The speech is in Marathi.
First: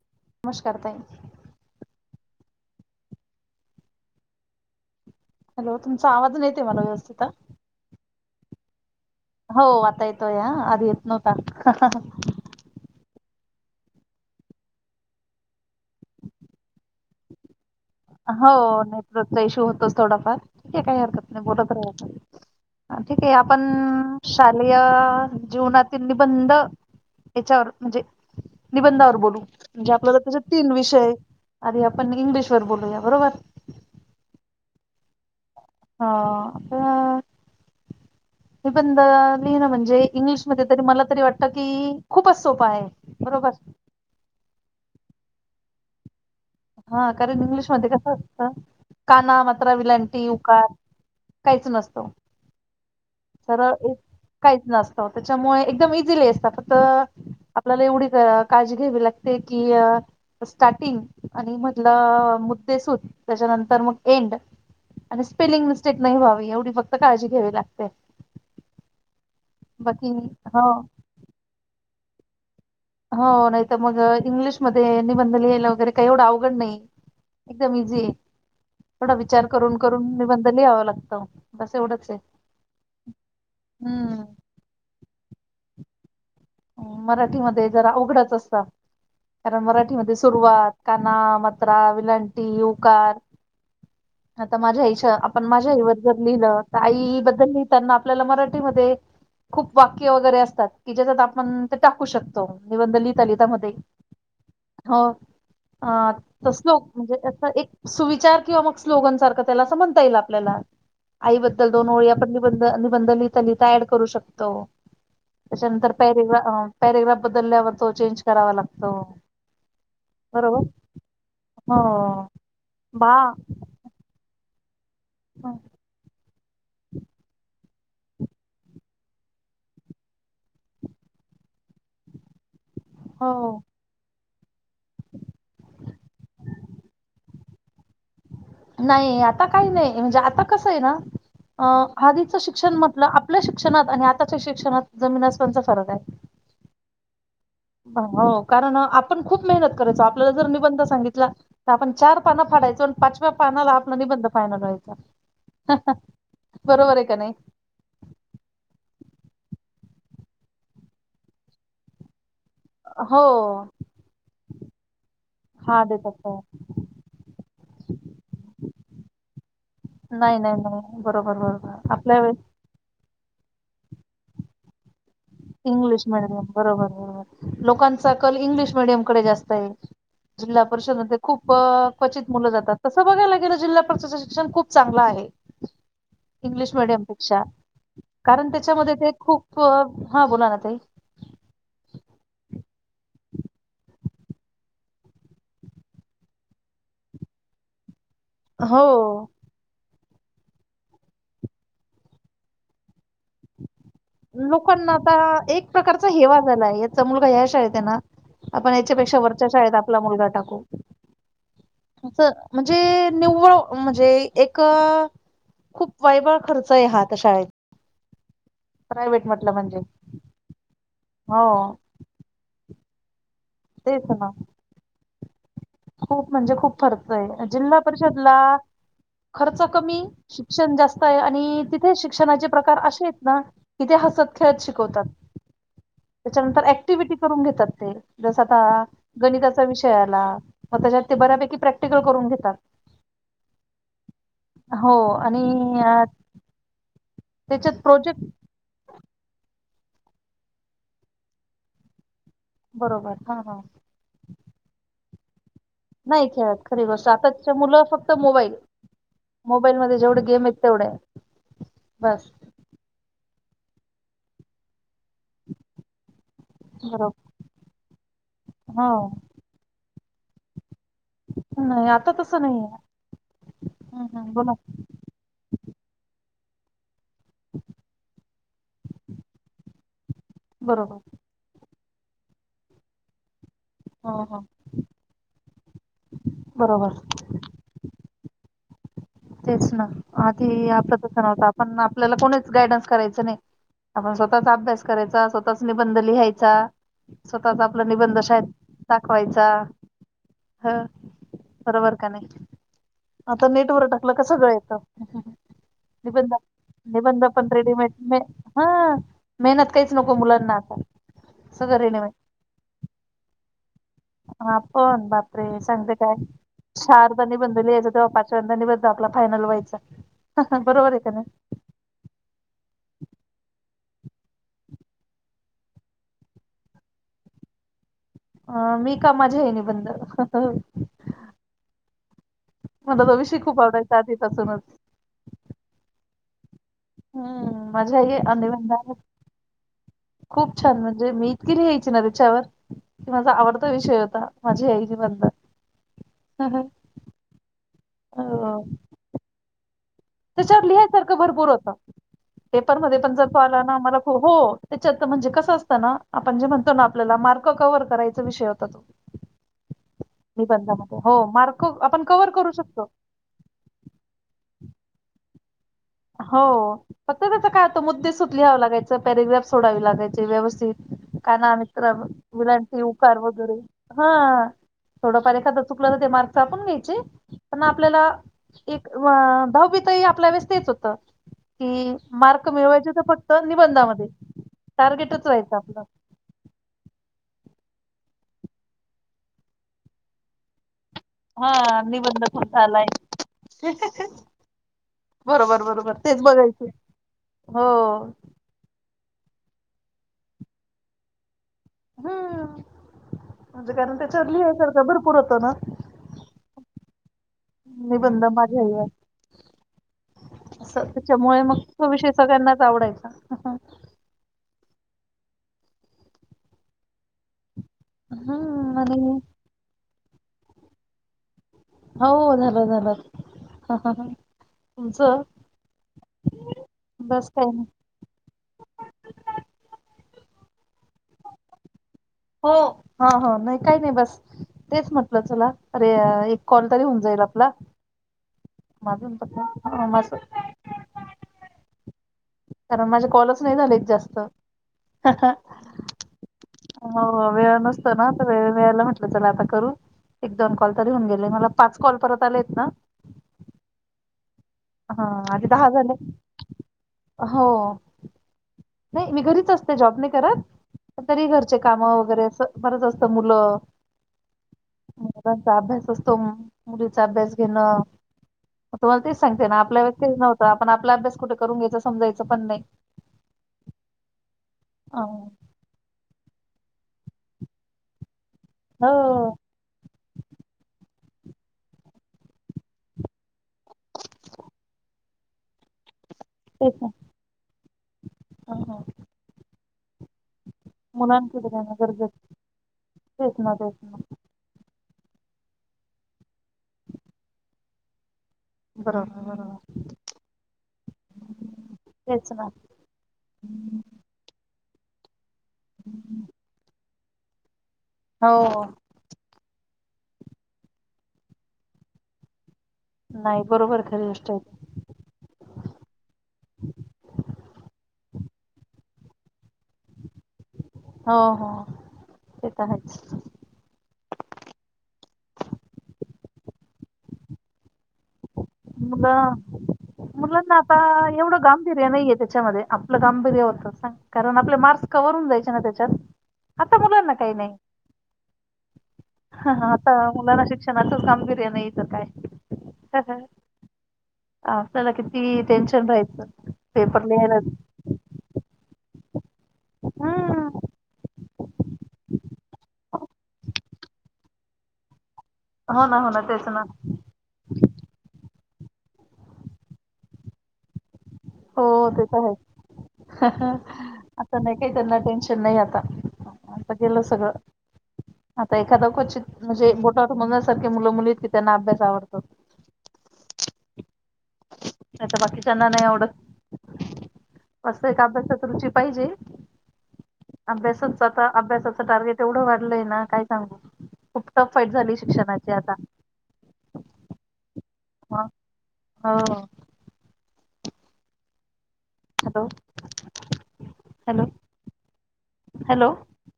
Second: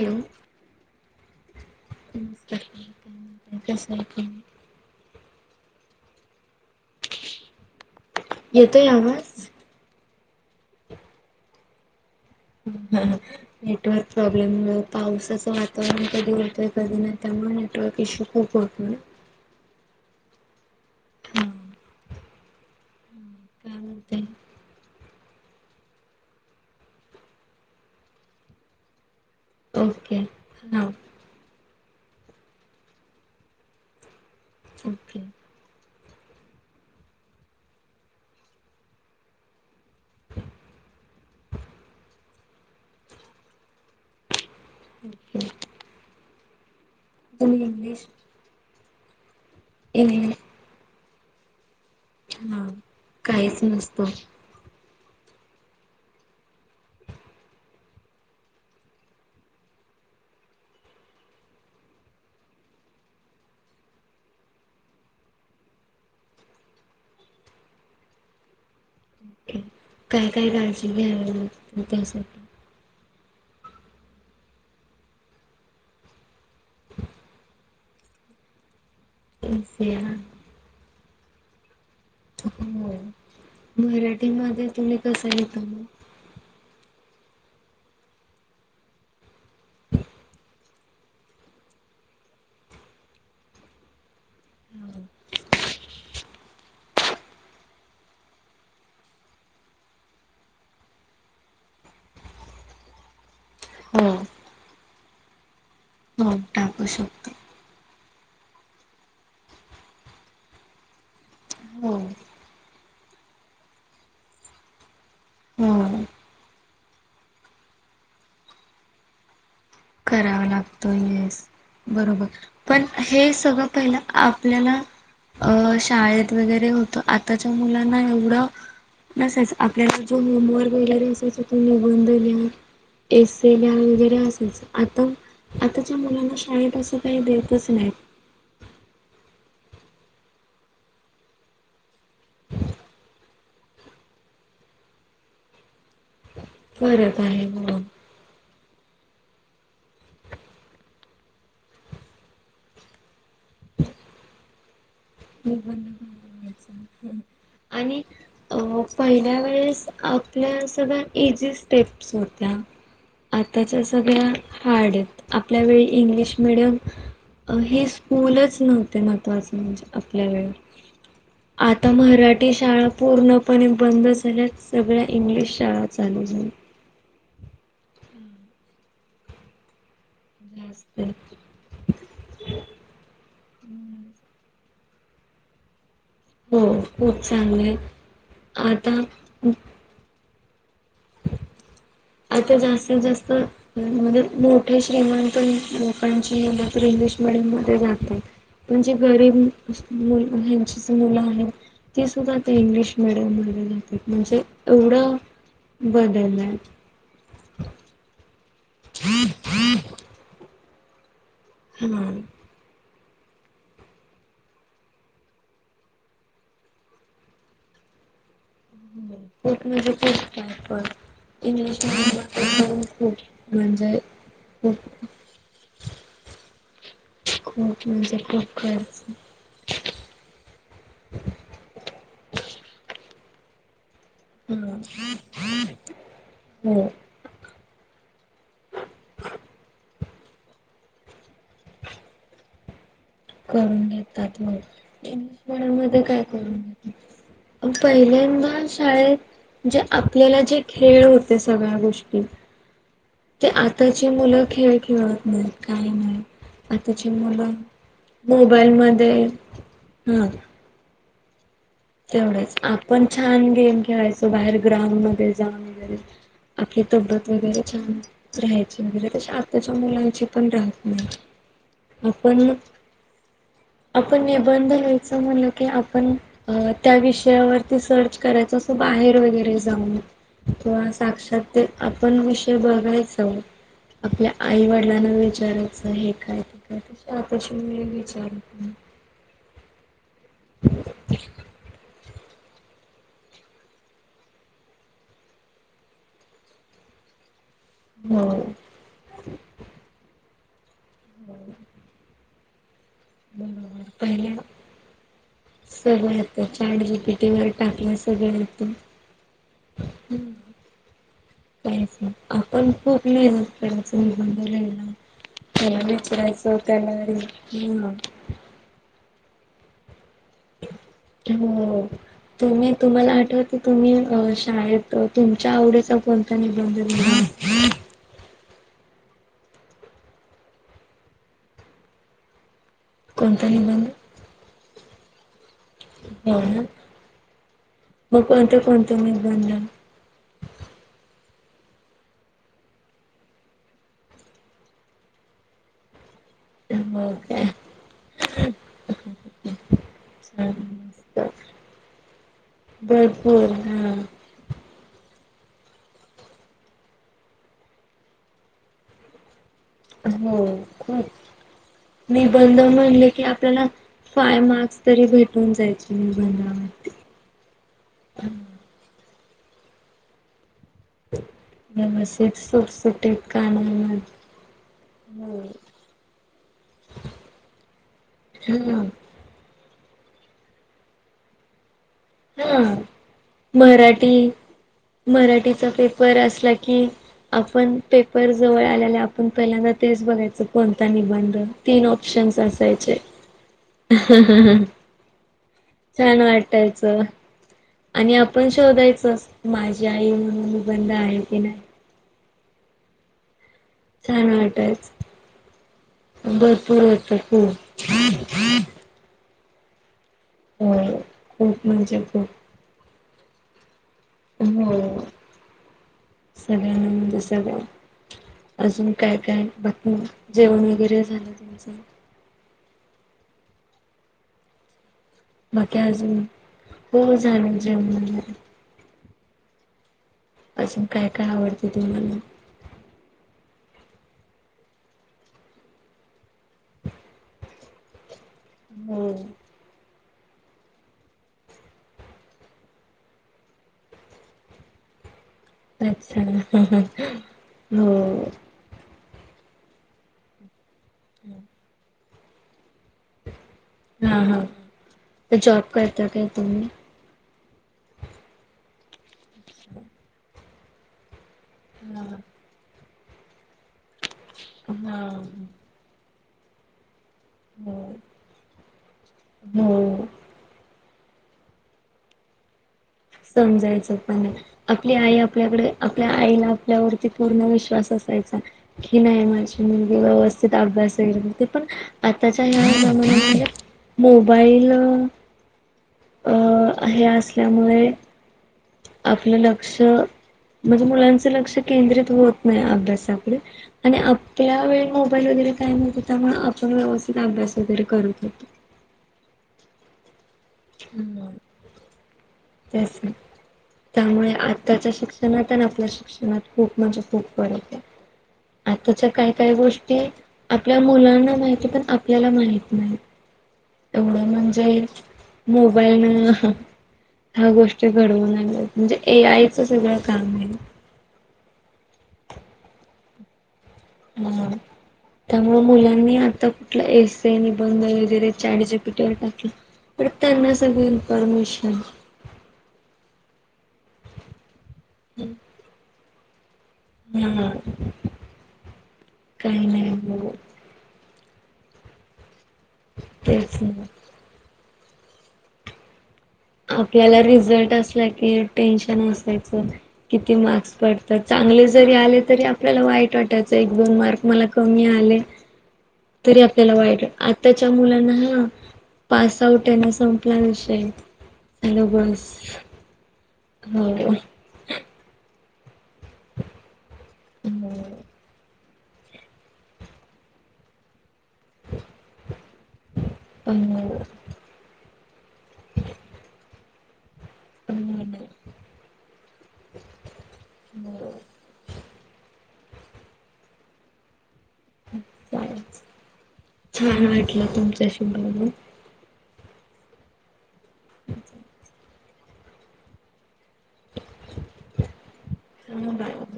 हॅलो मुश करताई. [unintelligible] हॅलो तुमचा आवाज नाय येत आहे मला व्यवस्थित. येतोय आवाज? हो आता येतो या आधी येत नव्हता. ह ह! नेटवर्क प्रॉब्लेममुळं पावसाचं वातावरण कधी होतंय, कधी नाही त्यामुळे नेटवर्क इश्यू हो खूप होतो ना नेटवर्कचा इशू होतोच थोडाफार, ठीक आहे काही हरकत नाही हा बोलत राहु आपण. ठीक आहे. आपण काय म्हणते शालेय जीवनातील निबंध याच्यावर म्हणजे निबंधावर बोलू. म्हणजे आपल्याला ओके कसं तीन हा विषय आहेत. आधी आपण इंग्लिश वर बोलू. बरोबर. ओके. हा हु निबंध लिहिण म्हणजे इंग्लिशमध्ये तरी मला तरी वाटतं की खूपच सोपं आहे. बरोबर? ह [inaudible] अ हा कारण इंग्लिश मध्ये कसं असतं काना, मात्रा, विलांटी इंग्लिश उकार काहीच नसतं. हा. तर काहीच नसतो काहीच नसत. त्याच्यामुळे एकदम इझिली असतं फक्त आपल्याला एवढी काळजी घ्यावी लागते की स्टार्टिंग आणि मधला मुद्दे सुत त्याच्यानंतर मग एंड. आणि स्पेलिंग मिस्टेक नाही व्हावी एवढी फक्त काळजी घ्यावी लागते. ओके बाकी काय, काय हो काळजी घ्यावी त्यासाठी? हो नाही तर मग इंग्लिशमध्ये निबंध लिहायला वगैरे काही एवढं अवघड नाही. एकदम इझी. थोडा विचार करून असे हा करून निबंध लिहावा लागतो बस एवढंच. आहे हो हम्म मराठीमध्ये तुम्ही कसं लहीता मग? मराठीमध्ये जरा अवघडचं असतं. कारण मराठीमध्ये सुरुवात, काना, मात्रा, विलांटी उकार आता माझ्या मग आईच्या आपण माझ्या आई वर जर लिहिलं आई बद्दल लहीताना आपल्याला मराठीमध्ये खूप वाक्य वगैरे असतात कि ज्याच्यात आपन पण ते टाकू शकतो निबंध लिहिता लिहिता मध्ये हो हो. अ हो तसलं टाकू म्हणजे शकतो असं एक सुवि विचार किंवा मग स्लोगन सारखं त्याला म्हणता येईल आपल्याला. आईबद्दल दोन हो ओळी आपण निबंध निबंध लिहिता लिहिता ऍड करू शकतो. त्याच्यानंतर हो पॅरेग्रा पॅरेग्राफ बदलल्यावर तो चेंज करावा लागतो. करावा बरोबर लागतो. येस हो बरोबर पण बा हे. सगळं पहिलं आ आपल्याला अं शाळेत वगैरे होतं आताच्या मुलांना एवढं नसायचं आपल्याला जो होमवर्क वैगरे असायचा तो निबंनध लिहून हो एसे लिहा वगैरे असायचं. आता आताच्या मुलांना शाळेत अस काही देतच नाहीत. नाही आता काही नाही म्हणजे आता कसं आहे ना? अं आदीचं शिक्षण म्हटलं आपल्या शिक्षणात आणि आताच्या शिक्षणात जमीन आसमांचा फरक हाय. बरं हो कारण आपण खूप मेहनत करायचो आपल्याला जर निबंध सांगितला तर आपण चार पानं फाडायचो आणि पाचव्या पानाला आपण निबंध फायनल व्हायचा निबंध फायनल बरोबर आहे व्हायचा का नाही आणि अ अ पहिल्या वेळेस आपल्या सगळ्या इझी स्टेप्स होत्या हो आताच्या सगळ्या हार्ड आहेत आपल्या हा वेळी देतात इंग्लिश हो. मेडियम अ हे स्कूलच नव्हते महत्वाचं म्हणजे आपल्या नाही वेळी नाही नाही बरोबर आता बरोबर आपल्या वेळेस मराठी शाळा पूर्णपणे बंद झाल्यात सगळ्या इंग्लिश शाळा इंग्लिश चालू मिडियम झाल्या. बरोबर बरोबर. लोकांचा कल इंग्लिश मिडियम कडे जास्त आहे जिल्हा असते परिषदमध्ये खूप क्वचित मुलं जात तसं बघायला गेलं जिल्हा परिषद शिक्षण खूप चांगला आहे हो इंग्लिश खूप मिडियमपेक्षा चांगले कारण त्याच्यामध्ये आता ते खूप हा बोला ना ताई आता जास्तीत जास्त म्हणजे मोठे [inaudible] श्रीमंत लोकांची मुल नोकरी इंग्लिश मडियम मध्ये जातात पण जे हो. गरीब मुल हेचींच मुलं आहेत ती सुद्धा आता इंग्लिश मिडियम मध्ये लोकांना आता एक एक प्रकारचा हेवा बदललाय झालाय याचा मुलगा ह्या शाळेत आहे ना आपण याच्यापेक्षा वरच्या शाळेत आपला मुलगा टाकू. हा अस म्हणजे निव्वळ म्हणजे- एक खूप वायवळ खर्च आहे हा शाळेत [inaudible] म्हटलं म्हणजे हो [unintelligible] म्हणजे तेच ना खूप खूप म्हणजे खूप फरक आहे जिल्हा खूप म्हणजे परिषदला खूप खर्च खर्च कमी शिक्षण जास्त आहे आणि तिथे शिक्षणाचे प्रकार असे आहेत ना इथे हसत खेळत हा शिकवतात त्याच्यानंतर हो ऍक्टिव्हटी करून घेतात ते जस आता गणिताचा विषय आ आपला त्याच्यात ते बऱ्यापैकी प्रॅक्टिकल करून घेतात. करून घेतात हो म्हणजे आणि इंग्लीश मिडीयम मध्ये काय करून घेतात? त्याच्यात प्रोजेक्ट पहिल्यांदा शाळेत म्हणजे आपल्याला जे खेळ होते सगळ्या गोष्टी बरोबर हा ते हा आताची मुलं खेळ खेळत नाहीत. काही नाही खेळत खरी गोष्ट आताची मुलं आताच्या [inaudible] फक्त मोबाईल मोबाईलमध्ये मोबाईल मध्ये हं जेवढे गेम आहेत तेवढे बस तेवढंच आपण छान गेम खेळायचो बाहेर ग्राउंड मध्ये जाऊन वगैरे आपली बरोबर तब्बेत वगैरे छान राहायची हो वगैरे त आताच्या मुलांची पण राह नाही आता तसं आपण नाही आपण आहे बोला निबंध लिहायचं म्हणल की आपण अ त्या विषयावरती सर्च करायच असं बाहेर वगैरे जाऊन किंवा बरोबर साक्षात ते आपण विषय बघायचा ओ हो आपल्या हो आई वडिलांना विचारायचं हे काय ते बरोबर काय [unintelligible] [unintelligible] तेच ना आधी आपलं तस नव्हत पण आपल्याला कोणीच गायडन्स करायचं नाही आपण स्वतःच अभ्यास करायचा स्वतःच निबंध लिहायचा स्वतः आपला निबंध हो शाळेत दाखवायचा. हं बरोबर का नाही? आता नेटवर बरोबर टाकलं कस पहिल्या जायचं? [inaudible] सगळं निबंध येतं चॅट -निबंध जीपीटी पण वर रेडीमेड टाकलं ना- सगळं हा येतं. मेहनत काहीच नको मुलांना. [unintelligible] सगळं काहीच नाही आपण खूप मेहनत करायचो निबंध हा लिहायला. पण बापरे त्याला सांगते काय विचरायचं त्याला चारदा निबंध लिहायचो ह तेव्हा यपाचवंदानी ब आपला फायनल व्हायचा बरोबर आहे का नाही हो तुम्ही तुम्हाला आठवत तुम्ही अ शाळेत तुमच्या आवडीचा कोणता निबंध [unintelligible] अ मी का माझे हे निबंध मला तो विषय कोणता खूप निबंध आवडायचा आधी पासूनच हो ना माझी आई मग कोणते निबंध कोणते निबंध खूप छान म्हणजे मी इतकी लिहायची ना त्याच्यावर माझा आवडता विषय होता माझी आई निबंध हो का [unintelligible] छान त्याच्यावर लिहायसारखं मस्त. भरपूर होत पेपरमध्ये पण जर त भरपूर आला ना हा मला हो त्याच्यात म्हणजे क कस असत ना आपण जे म्हणतो ना आपल्याला मार्क कव्हर करायचा विषय होता तो हो निबंधामध्ये खूप हो मार्क आपण [unintelligible] कव्हर करू निबंध शकतो म्हणले की आपल्याला फाय मार्क्स तरी भेटून जायचे. हो निबंधामध्ये. फक्त त्याच काय होत मुद्दे सुटले हव लागायचं पॅरेग्राफ सोडावी लागायचे व्यवस्थित काना मित्र व्यवस्थित वेलांटी सुटसुटीत उकार वैगेरे कानावर हं थोडं फार एखाद चुकलं तर ते मार्क्स कापून घ्यायचे पण आपल्याला हा एक व दहावीतही आपल्या वेळेस तेच होत की मार्क हा मिळवायचे होते फक्त निबंधामध्ये मराठी टार्गेटच राहायचं मराठीचा आपलं. पेपर असला की, आपण पेपर जवळ आल्याआल्या आपण पहिल्यांदा तेच बघायचं पण त्या निबंध वर हा तीन निबंध ऑप्शन् कोणता आलाय. असायचेहा हाहाहा बरोबर बरोबर छान तेच बघायचे वाटायचं हो आणि आपण शोधायचचं माझी आई म्हणून निबंध आहे की नाही हम्म. म्हणजे कारण त्याच्यावर छान लिहायसारखं वाटायचं भरपूर होत ना भरपूर येत खूप निबंध माझ्या ह्याच्यात असं हो त्याच्यामुळे मग खूप तो म्हणजे विषय खूप सगळ्यांनाच आवडायचा ह अं हो सगळ्यांना म्हणजे सगळ्या हम्म अजून आणि काय काय बात म जेवण वगैरे झालं तुमचं हो झालं झालं हं हं तुम बाकी अजून हो बस काही झालं नाही जेवण वगैरे, अजून काय काय आवडते? तुम्हाला हो हा हा नाही काही नाही बस तेच म्हटलं चला अरे एक कॉल तरी हून जाईल आपला हो [inaudible] कारण माझे कॉलच नाही झालेत जास्त हंहं अच्छा हो वेळ नसतो ना हो वेळ वेळेला म्हटलं चला आता करू एक दोन कॉल तरी होऊन गेले मला पाच कॉल परत आलेत ना हा हा हा ते आधी जॉब दहा झाले करता काय तुम्ही? हो नाही मी घरीच असते जॉब नाही करत तरी घर चे काम हा वगैरे अस बरच असतं मुलं हा मुलांचा [unintelligible] अभ्यास हो घेणं तुम्हाला तेच सांगते ना आपल्यावेळी हो तेच नव्हतं आपण आपला अभ्यास कुठ करून घ्यायचं समजायचं पण नाही. समजायचं पण. आपली आई अं, आपल्याकडे आपल्या आईला त्यावरती पूर्ण विश्वास असायचा. की नाही हो माझी मुलगी व्यवस्थित अभ्यास [unintelligible] ते पण आताच्या ह्या जमान्यामध्ये मोबाईल अ तेच ना आहे असल्यामुळे- अं, आपलं लक्ष- म्हणजे मुलांच मुलांकडे लक्ष देणं केंद्रित गरजेचं होत नाही तेच अभ्यासाकडे. ना तेच ना आणि आपल्या वेळी मोबाईल वगैरे काय नव्हतं. त्यामुळ आपण व्यवस्थित अभ्यास वगैरे करत होतो. बरोबर बरोबर. तेच ना तेच ना त्यामुळे आताच्या शिक्ष नातन आपल्या शिक्षणात खूप म्हणजे खूप फरक आहे. हो आताच्या काय काय गोष् ते आपल्या मुलांना माहिती पण आपल्याला माहित माहित. नाही बरोबर खरी एवढं गोष्ट आहे म्हणजे, मोबाईलनं अहं- गोष्टी घडवून आणल्यात. म्हणजे ए आयच सगळं काम आहे. हो हो ते तर आहेच. ह. त्यामुळे मुलांनी आता कुठला एसे, निबंध वगैरे, चाडीच्या पिठेवर मुलं टाकलं. मुलांना आता एवढं गांभीर्य नाहीय त्याच्यामध्ये आपलं गांभीर्य हो सांग. कारण आपले मार्क्स कवर होऊन जायचे ना ते च्यात? आता मुलांना काही हा नाही, काही नाही आता हो मुलांना शिक्षणातून कामगिरी- ते. नाही तर काय तेच [unintelligible] आपल्याला किती टेनशन राहायच. आपल्याला रिझल्ट असला की टेन्शन असायचं किती हम्म मार्क्स पडतात- चांगले जरी आले तरी आपल्याला वाईट वाटायचं एक दोन मार्क मला कमी आले. हो ना हो ना तरी तेच ना आपल्याला वाईट. आताच्या मुलांना हा- पास आउट आहेना, संपला विषय. म बस. हो. असं नाही काही त्यांना टेन्शन नाही आता- गेलं सगळं. आता एखादां क्वचित म्हणजे बोटावर मोजण्यासारखे मुलं मुली- त्यांना अभ्यास आवडतो. पण हो, नाही तर अस एक अभ्यासात रुची पाहिजे. अभ्यासच आता. अभ्यासाचं टार्गेट एवढं वाढलंय ना काय सांगू? खूप- टफ फाईट झाली शिक्षणाची चालेल. आता. छान वाटलं हो [unintelligible] हॅलो. हॅलो. हॅलो. बोलून.